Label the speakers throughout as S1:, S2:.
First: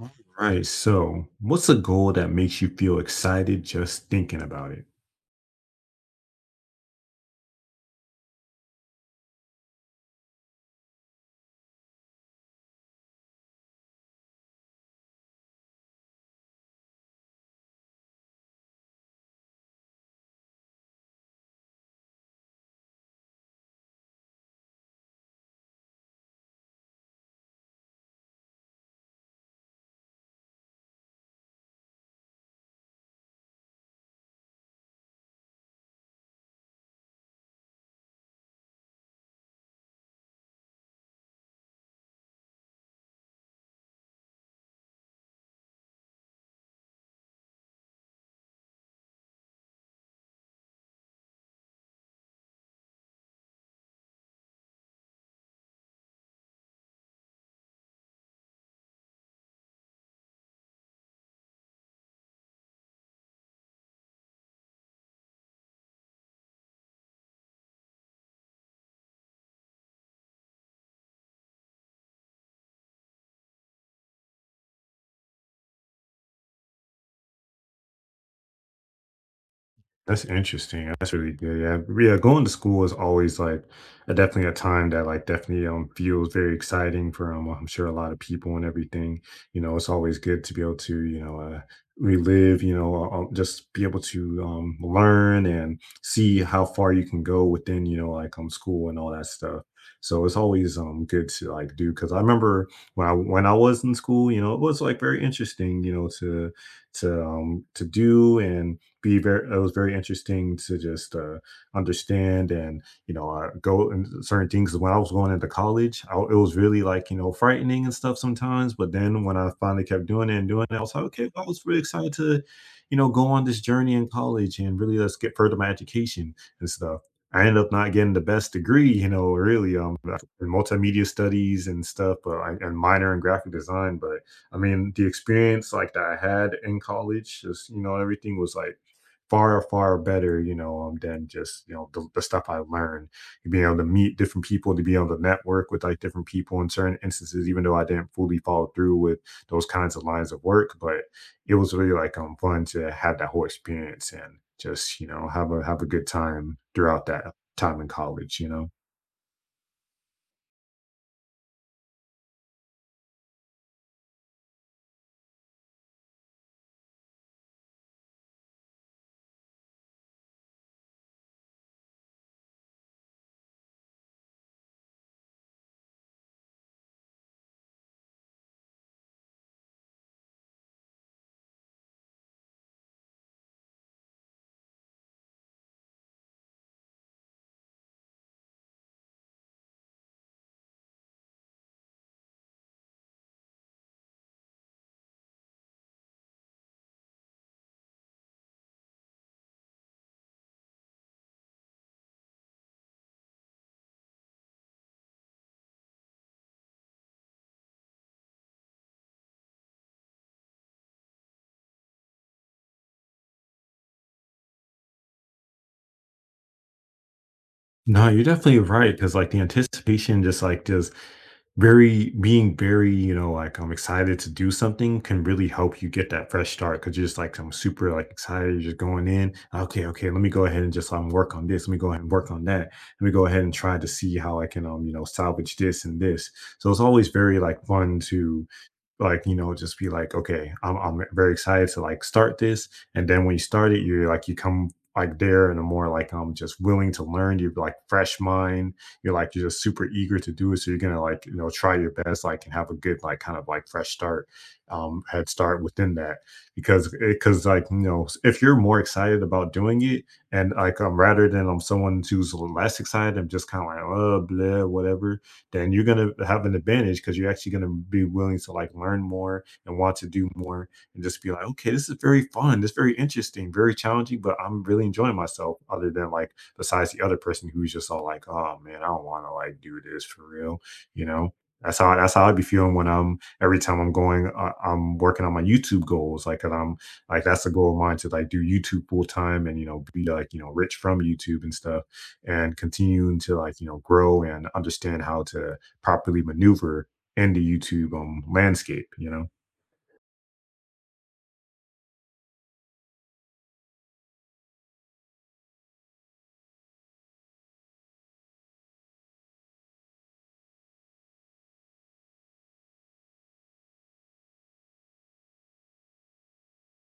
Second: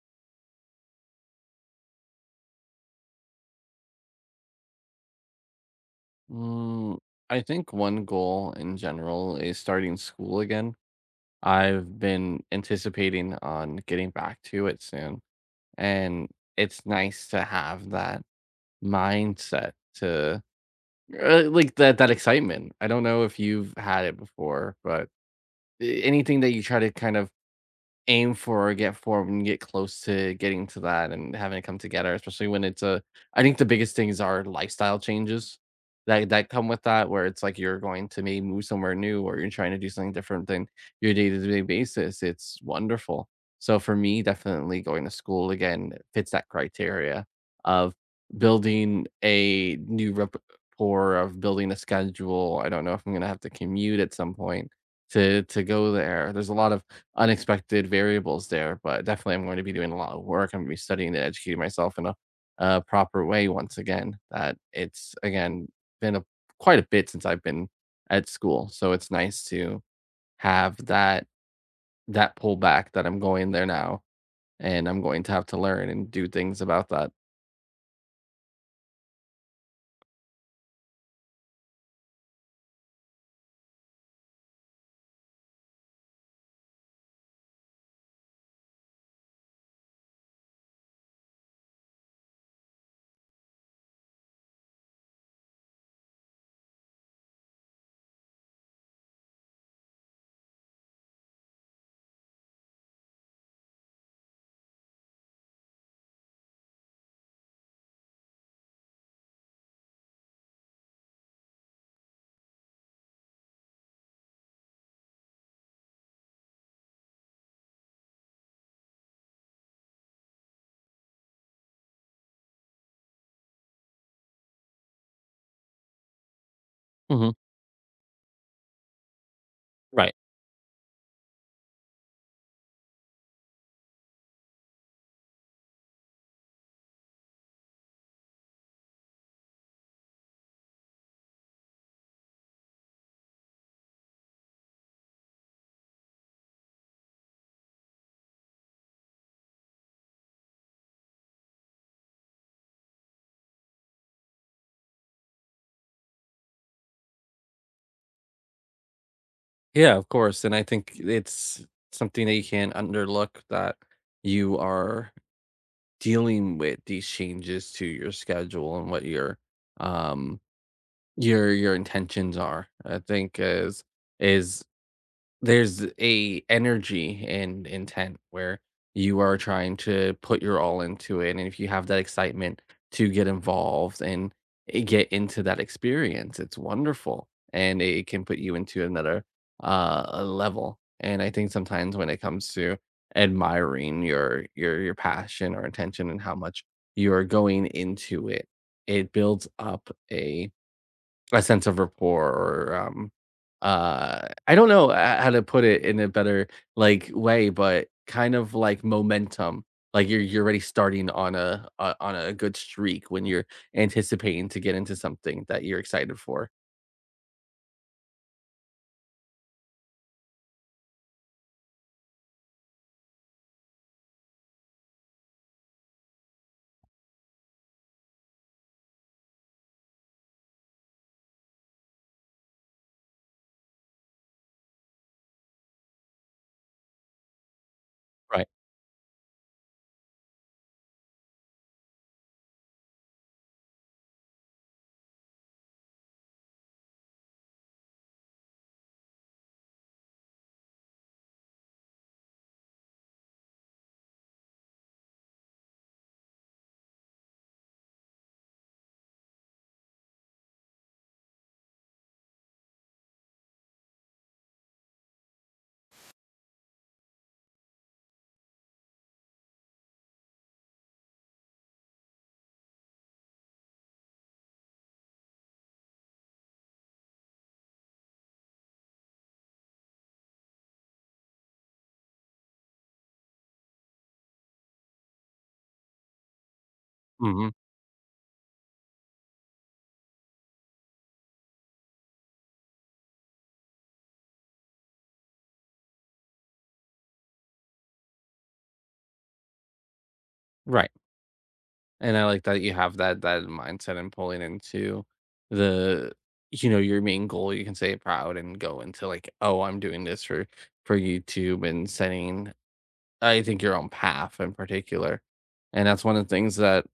S1: All right. So, what's
S2: Mm, I think one goal in general is starting school again. I've been anticipating on getting back to it soon, and it's nice to have that mindset to, like that excitement. I don't know if you've had it before, but anything that you try to kind of aim for or get for when you get close to getting to that and having it come together, especially when it's a I think the biggest things are lifestyle changes that come with that, where it's like you're going to maybe move somewhere new or you're trying to do something different than your day-to-day basis. It's wonderful. So for me, definitely going to school again fits that criteria of building a new rapport, of building a schedule. I don't know if I'm gonna have to commute at some point to go there. There's a lot of unexpected variables there, but definitely I'm going to be doing a lot of work. I'm going to be studying and educating myself in a proper way once again. That it's again been a quite a bit since I've been at school, so it's nice to have that pullback that I'm going there now, and I'm going to have to learn and do things about that.
S1: that's interesting. That's really good. Yeah, but yeah. Going to school is always like a, definitely a time that like definitely feels very exciting for I'm sure a lot of people and everything. You know, it's always good to be able to relive. You know, just be able to learn and see how far you can go within you know like school and all that stuff. So it's always good to like do because I remember when I was in school, you know, it was like very interesting. You know, to to do and be very it was very interesting to just understand and you know go and certain things when I was going into college I, it was really like you know frightening and stuff sometimes but then when I finally kept doing it I was like okay well, I was really excited to you know go on this journey in college and really let's get further my education and stuff.
S2: hmm
S1: I ended up not getting the best degree, you know, really,
S2: Right.
S1: in multimedia studies and stuff, but I, and minor in graphic design. But I mean, the experience like that I had in college, just you know, everything was like far better, you know, than just, you know, the stuff I learned. Being able to meet different people, to be able to network with like different people in certain instances, even though I didn't fully follow through with those kinds of lines of work. But it was really like fun to have that whole experience and just, you know, have a good time throughout that time in college, you know.
S2: Yeah, of course. And I think it's something that you can't underlook that you are dealing with these changes to your schedule and what your um your intentions are I think is there's a energy and intent where you are trying to put your all into it, and if you have that excitement to get involved and I get into that experience, it's wonderful, and it can put you into another, level, and I think sometimes when it comes to admiring your passion or intention and how much you're going into it, it builds up a sense of rapport or, I don't know h how to put it in a better, like, way, but kind of like momentum. Like, you're already starting on a good streak when you're anticipating to get into something that you're excited for.
S1: No, you're definitely right because, like, the anticipation just, like, just very being very, you know, like, I'm excited to do something can really help you get that fresh start because 'cause you're just like, "I'm super, like, excited," you're just going in, "Okay, okay, let me go ahead and just, work on this, let me go ahead and work on that, let me go ahead and try to see how I can, you know, salvage this and this." So it's always very, like, fun to,
S2: Right.
S1: like, you know, just be like, "Okay, I'm very excited to, like, start this," and then when you start it, you're like you come like there and a more like I just willing to learn you're like fresh mind you're like you're just super eager to do it so you're gonna like you know try your best like and have a good like kind of like fresh start head start within that because like you know if you're more excited about doing it and like rather than someone who's less excited and just kind of like oh blah whatever then you're gonna have an advantage because you're actually gonna be willing to like learn more and want to do more and just be like, okay, this is very fun. This is very interesting, very challenging, but I'm really enjoying myself. Other than like, besides the other person who's just all like, oh man, I don't want to like do this for real, you know. That's how I'd be feeling when I'm every time I'm going, I'm working on my YouTube goals. Like, I'm like that's a
S2: Mhm.
S1: goal of mine to like do YouTube full time and you know be like you know rich from YouTube and stuff, and continuing to like you know grow and understand how to properly maneuver in the YouTube landscape. You know.
S2: Right. And I like that you have that mindset and pulling into the you know, your main goal, you can say it proud and go into, like, "Oh, I'm doing this for YouTube," and setting I think your own path in particular. And that's one of the things that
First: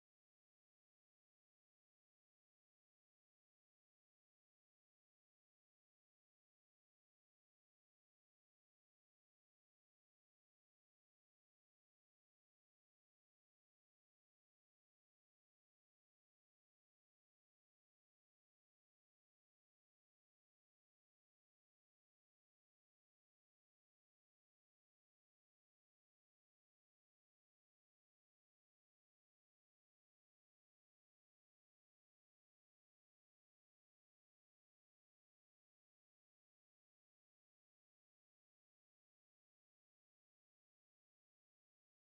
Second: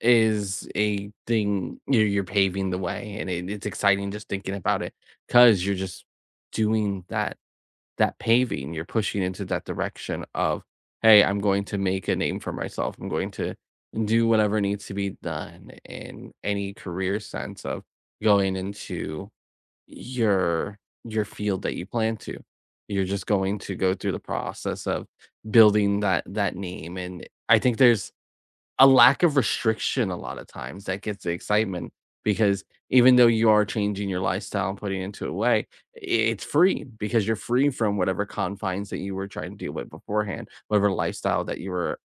S2: is a thing you're paving the way. And it, it's exciting just thinking about it because you're just doing that, that paving. You're pushing into that direction of, hey, I'm going to make a name for myself. I'm going to do whatever needs to be done in any career sense of going into your field that you plan to. You're just going to go through the process of building that name, and I think there's a lack of restriction a lot of times that gets the excitement because even though you are changing your lifestyle and putting into a way, it's free because you're free from whatever confines that you were trying to deal with beforehand, whatever lifestyle that you were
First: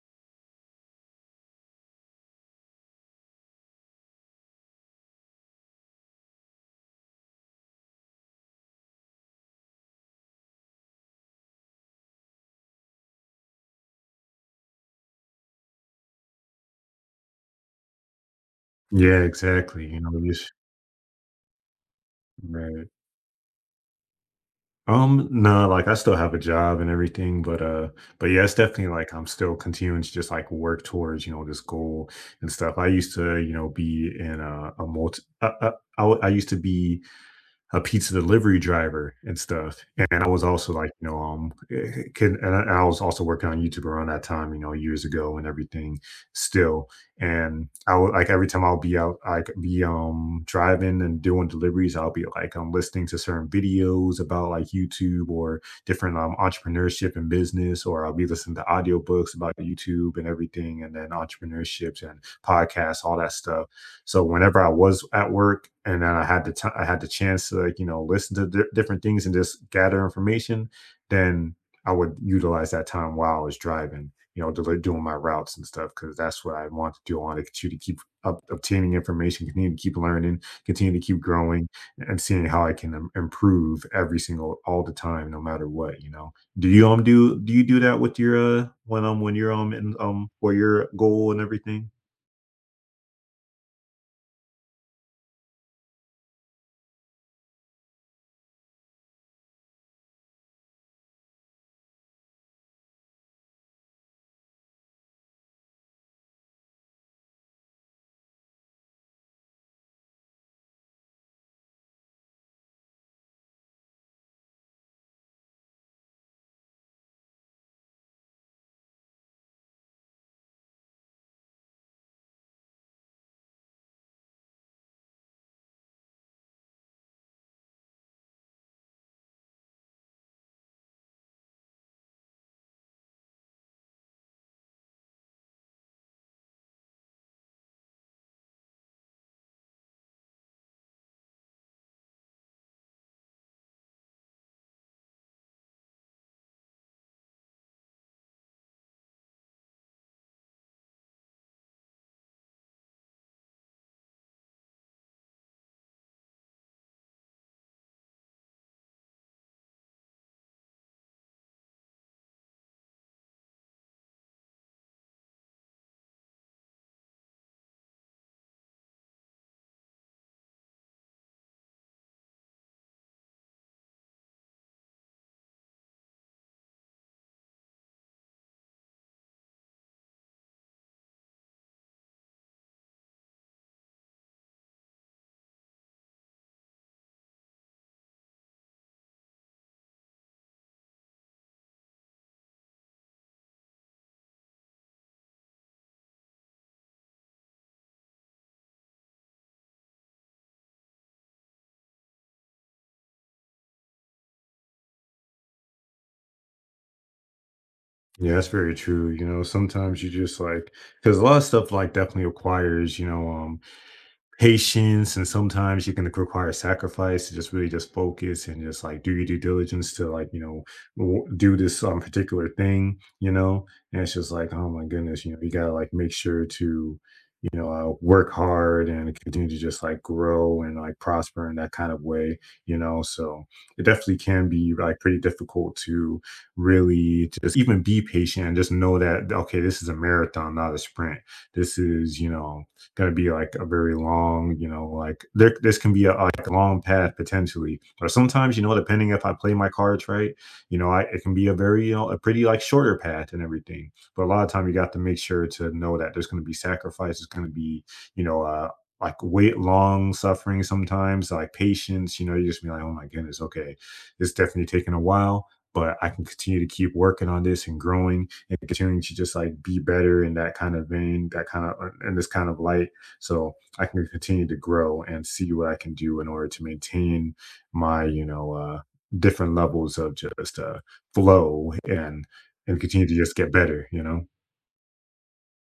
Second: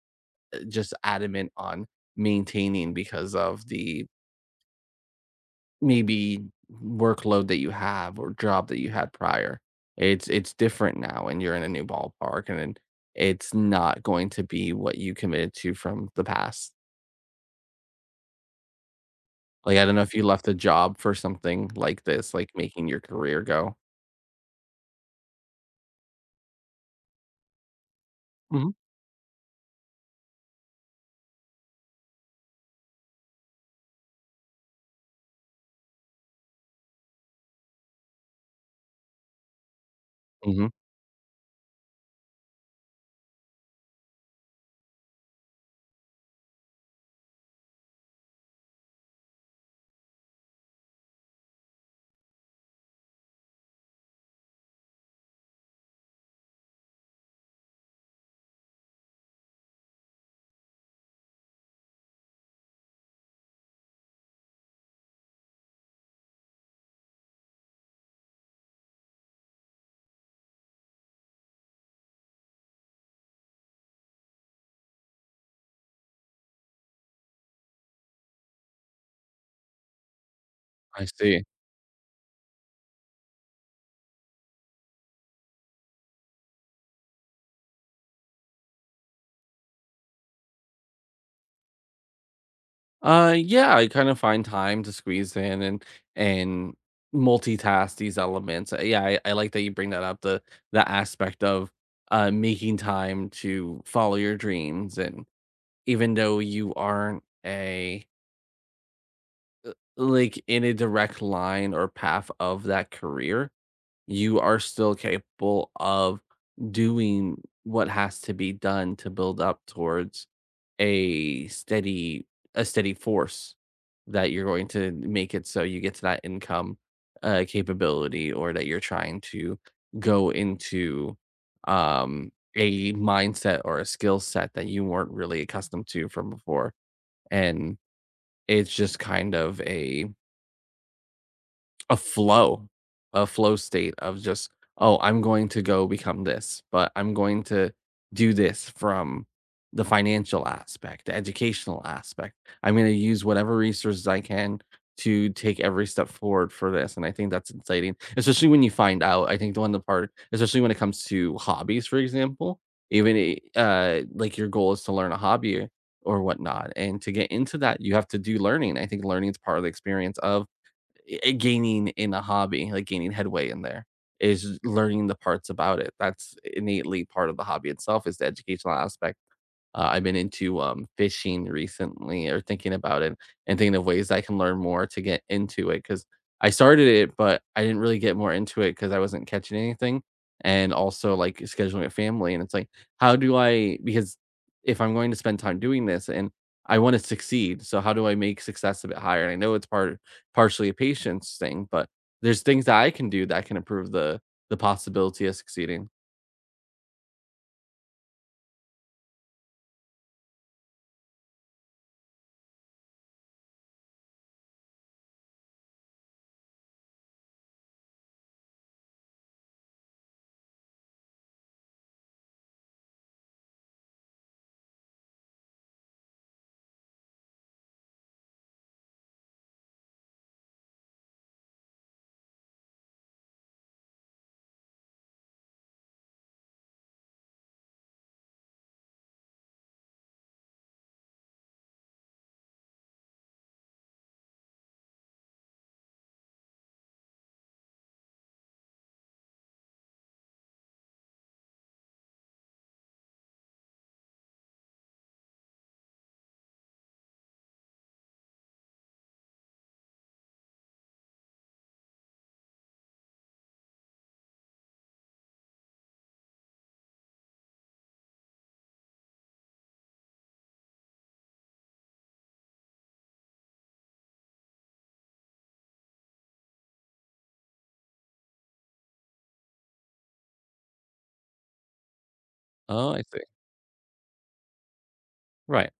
S2: just adamant on maintaining because of the maybe workload that you have or job that you had prior. It's different now and you're in a new ballpark and then it's not going to be what you committed to from the past.
S1: Yeah,
S2: Like,
S1: exactly,
S2: I don't
S1: you
S2: know
S1: know,
S2: if you left
S1: just
S2: a job for something like this, like
S1: right.
S2: making your career go.
S1: No, like, I still have a job and everything, but, yeah, it's
S2: Mhm,
S1: definitely, like, I'm still continuing to just, like, work towards, you know, this goal and stuff. I used to, you know, be in a multi I w I used to be a pizza delivery driver and stuff, and I was
S2: mhm,
S1: also like, you know, eh, can and I was also working on YouTube around that time, you know, years ago and everything still, and I would like every time I'll be out, I could be, driving and doing deliveries, I'll be like, I'm listening to certain videos about like YouTube or different, entrepreneurship and business, or I'll be listening to audiobooks about YouTube and everything, and then entrepreneurships and podcasts, all that stuff so whenever I was at work and I had the I had the chance to like you know listen to different things and just gather information, then I would utilize that time while I was driving, you know, doing my routes and stuff because that's what I want to do. I want to continue to keep up, obtaining information, continue to keep learning, continue to
S2: I
S1: keep
S2: see.
S1: growing, and seeing how I can improve every single all the time, no matter what. You know, do you do you do that with your when you're in for your goal and everything?
S2: Yeah, I kind of find time to squeeze in and multitask these elements. Yeah, I like that you bring that up, the aspect of making time to follow your dreams and even though you aren't a like, in a direct line or path of that career, you are still capable of doing what has to be done to build up towards a steady a steady force that you're going to make it so you get to that income, capability or that you're trying to go into, um, a mindset or a skill set that you weren't really accustomed to from before, and it's just kind of a a flow a flow state of just, "Oh, I'm going to go become this, but I'm going to do this from the financial aspect, the educational aspect. I'm gonna use whatever resources I can to take every step forward for this," and I think that's exciting, especially when you find out. I think the one the part especially when it comes to hobbies, for example, even I like, your goal is to learn a hobby or whatnot, and to get into that, you have to do learning. I think learning is part of the experience of gaining in a hobby, like gaining headway in there is learning the parts about it. That's innately part of the hobby itself is the educational aspect I've been into fishing recently or thinking about it and thinking of ways I can learn more to get into it because I started it, but I didn't really get more into it because I wasn't catching anything. And also like scheduling a family. And it's like, how do I, because if I'm going to spend time doing this and I want to succeed, so how do I make success a bit higher? And I know it's part partially a patience thing, but there's things that I can do that can improve the possibility of succeeding.
S1: Yeah, that's very true. You know, sometimes you just like because a lot of stuff like definitely requires you know patience and sometimes you can require sacrifice to just really just focus and just like do your due diligence to like you know do this particular thing you know and it's just like oh my goodness you know you gotta like make sure to work hard and continue to just like grow and like prosper in that kind of way you know so it definitely can be like pretty difficult to really just even be patient and just know that okay this is a marathon not a sprint this is you know going to be like a very long, you know, like there, this can be a like, long path potentially. Or sometimes, you know, depending if I play my cards right, you know, I, it can be a very, you know, a pretty like shorter path and everything. But a lot of time you got to make sure to know that there's going to be sacrifice. It's going to be, you know, like wait long suffering sometimes like patience you know you just be like oh my goodness okay it's definitely taking a while but I can continue to keep working on this and growing and continuing to just like be better in that kind of vein, that kind of in this kind of light. So I can continue to grow and see what I can do in order to maintain my, you know, different levels of just flow and
S2: Oh, I
S1: continue to
S2: see.
S1: just get better. You know.
S2: Right.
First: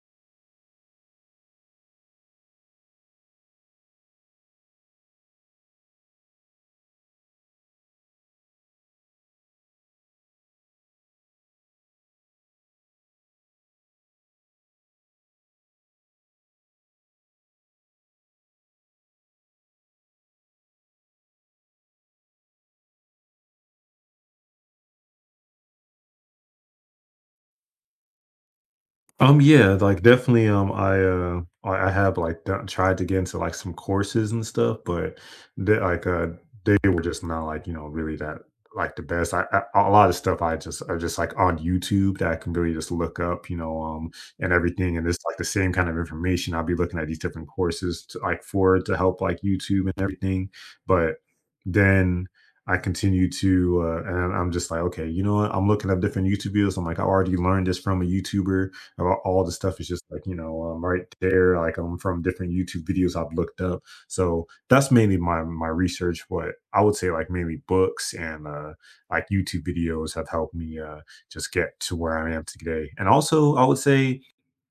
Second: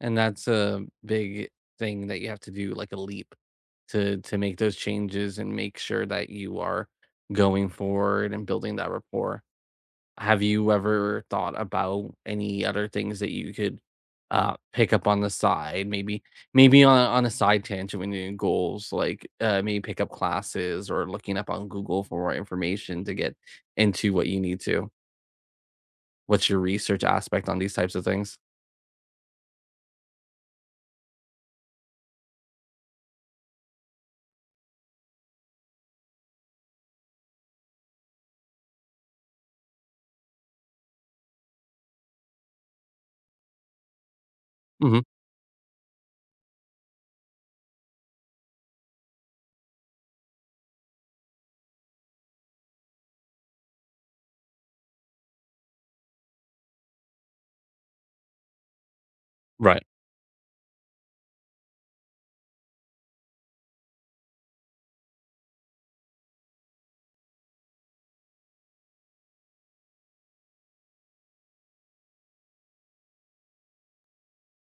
S2: And that's a big thing that you have to do, like a leap to make those changes and make sure that you are going forward and building that rapport. Have you ever thought about any other things that you could pick up on the side? Maybe maybe on a side tangent when doing goals, like maybe pick up classes or looking up on Google for more information to get into what you need to. What's your research aspect on these types of things?
S1: Yeah, like definitely. I have like done, tried to get into like some courses and stuff, but they, they were just not like you know really that like the best. I a lot of stuff I just are just like on YouTube that I can really just look up, you know, and everything,
S2: hmm
S1: and it's like the same kind of information. I'll be looking at these different courses to, like for to help like YouTube and everything, but then. I continue to, and I'm just like, okay, you know what? I'm looking up different YouTube videos. I'm like, I already learned this from a YouTuber about all the stuff
S2: Right.
S1: is just like, you know, right there, like from different YouTube videos I've looked up. So that's mainly my research. But I would say, like mainly books and like YouTube videos have helped me just get to where I am today. And also, I would say,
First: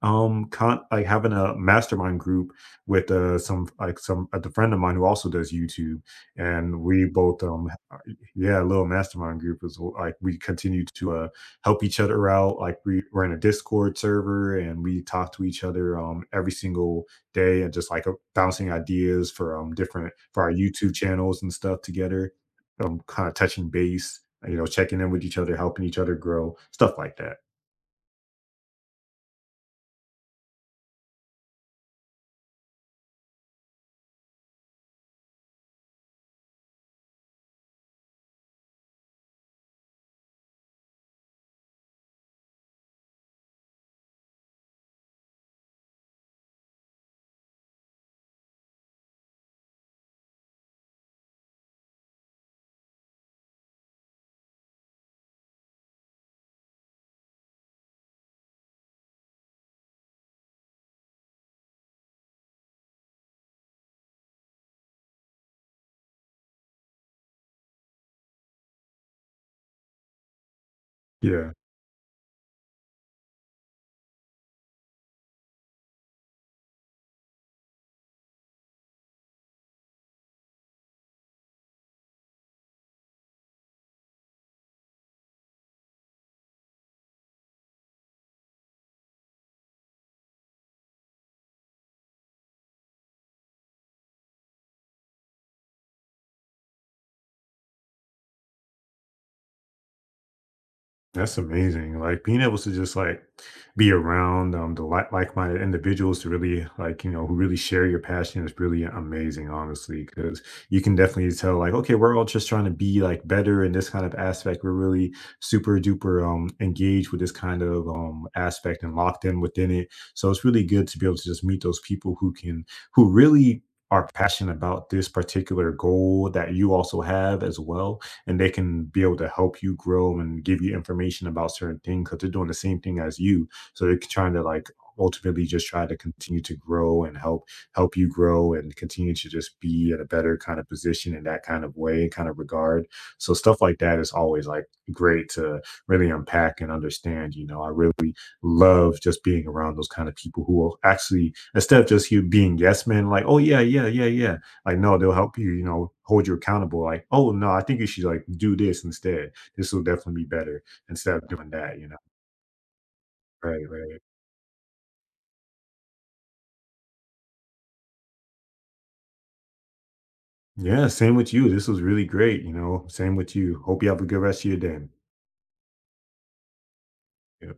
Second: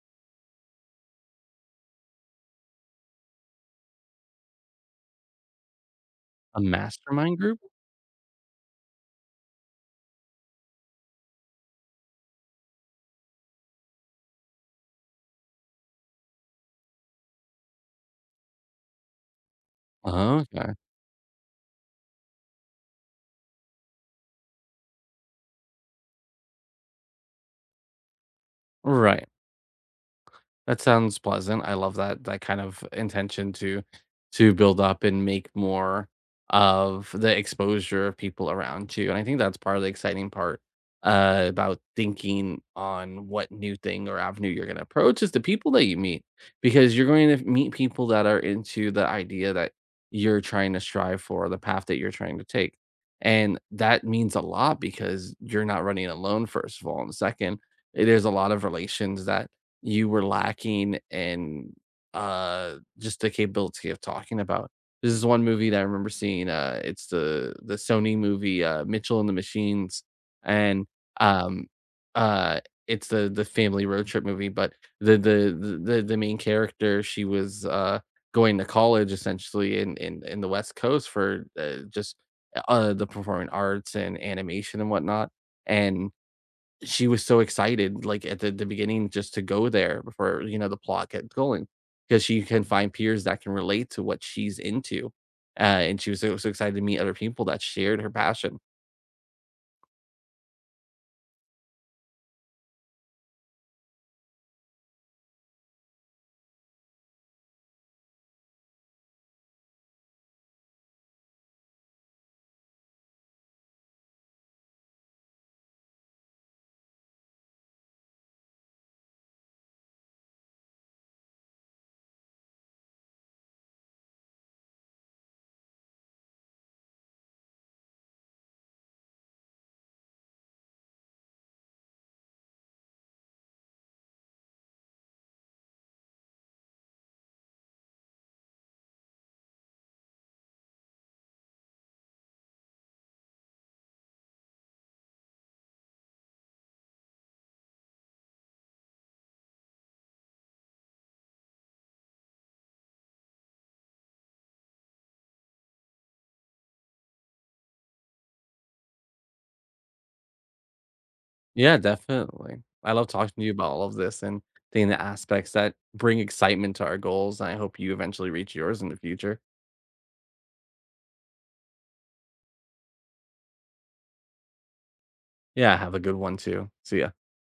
S1: like having a mastermind group with some like some a friend of mine who also does YouTube,
S2: A
S1: and we
S2: mastermind
S1: both
S2: group?
S1: yeah, little mastermind group is like we continue to help each other out. Like we, we're in a Discord server and we talk to each other every single day and just like bouncing ideas for different for
S2: Uh-huh,
S1: our
S2: okay.
S1: YouTube channels and stuff together. Kind of touching base, you know, checking in with each other, helping each other grow, stuff like that.
S2: Right. That sounds pleasant. I love that that kind of intention to build up and make more of the exposure of people around you. And I think that's part of the exciting part about thinking on what new thing or avenue you're going to approach is the people that you meet, because you're going to meet people that are into the idea that you're trying to strive for, the path that you're trying to take. And that means a lot because you're not running alone, first of all. And second, there's a lot of relations that you were lacking in, just the capability of talking about. This is one movie that I remember seeing, it's the Sony movie, Mitchell and the Machines, and,
S1: Yeah.
S2: um, uh, it's the family road trip movie, but the main character, she was, going to college essentially in the West Coast for, just, the performing arts and animation and whatnot, and she was so excited like at the beginning just to go there before you know the plot gets going because she can find peers that can relate to what she's into and she was so, so excited to meet other people that shared her passion.
S1: That's amazing. Like being able to just like be around the like like-minded individuals to really like, you know, who really share your passion is really amazing, honestly, because you can definitely tell like, okay, we're all just trying to be like better in this kind of aspect. We're really super duper engaged with this kind of aspect and locked in within it. So it's really good to be able to just meet those people who can who really are passionate about this particular goal that you also have as well and they can be able to help you grow and give you information about certain things because they're doing the same thing as you. So they're trying to like ultimately just try to continue to grow and help you grow and continue to just be in a better kind of position in that kind of way kind of regard so stuff like that is always like great to really unpack and understand you know I really love just being around those kind of people who will actually instead of just you being yes men like oh yeah like, no, they'll help you, you know, hold you accountable. Like, oh no, I think you should like do this instead. This will definitely be better instead of doing
S2: Yeah,
S1: that, you know.
S2: definitely. I love talking to you
S1: Right,
S2: about all of
S1: right.
S2: this and seeing the aspects that bring excitement to our goals, and I hope you eventually reach yours in the future.
S1: Yeah, same with you. This was really great, you know. Same with you. Hope you have a good rest of your day.
S2: Yeah, have a good one too. See ya.
S1: Yeah.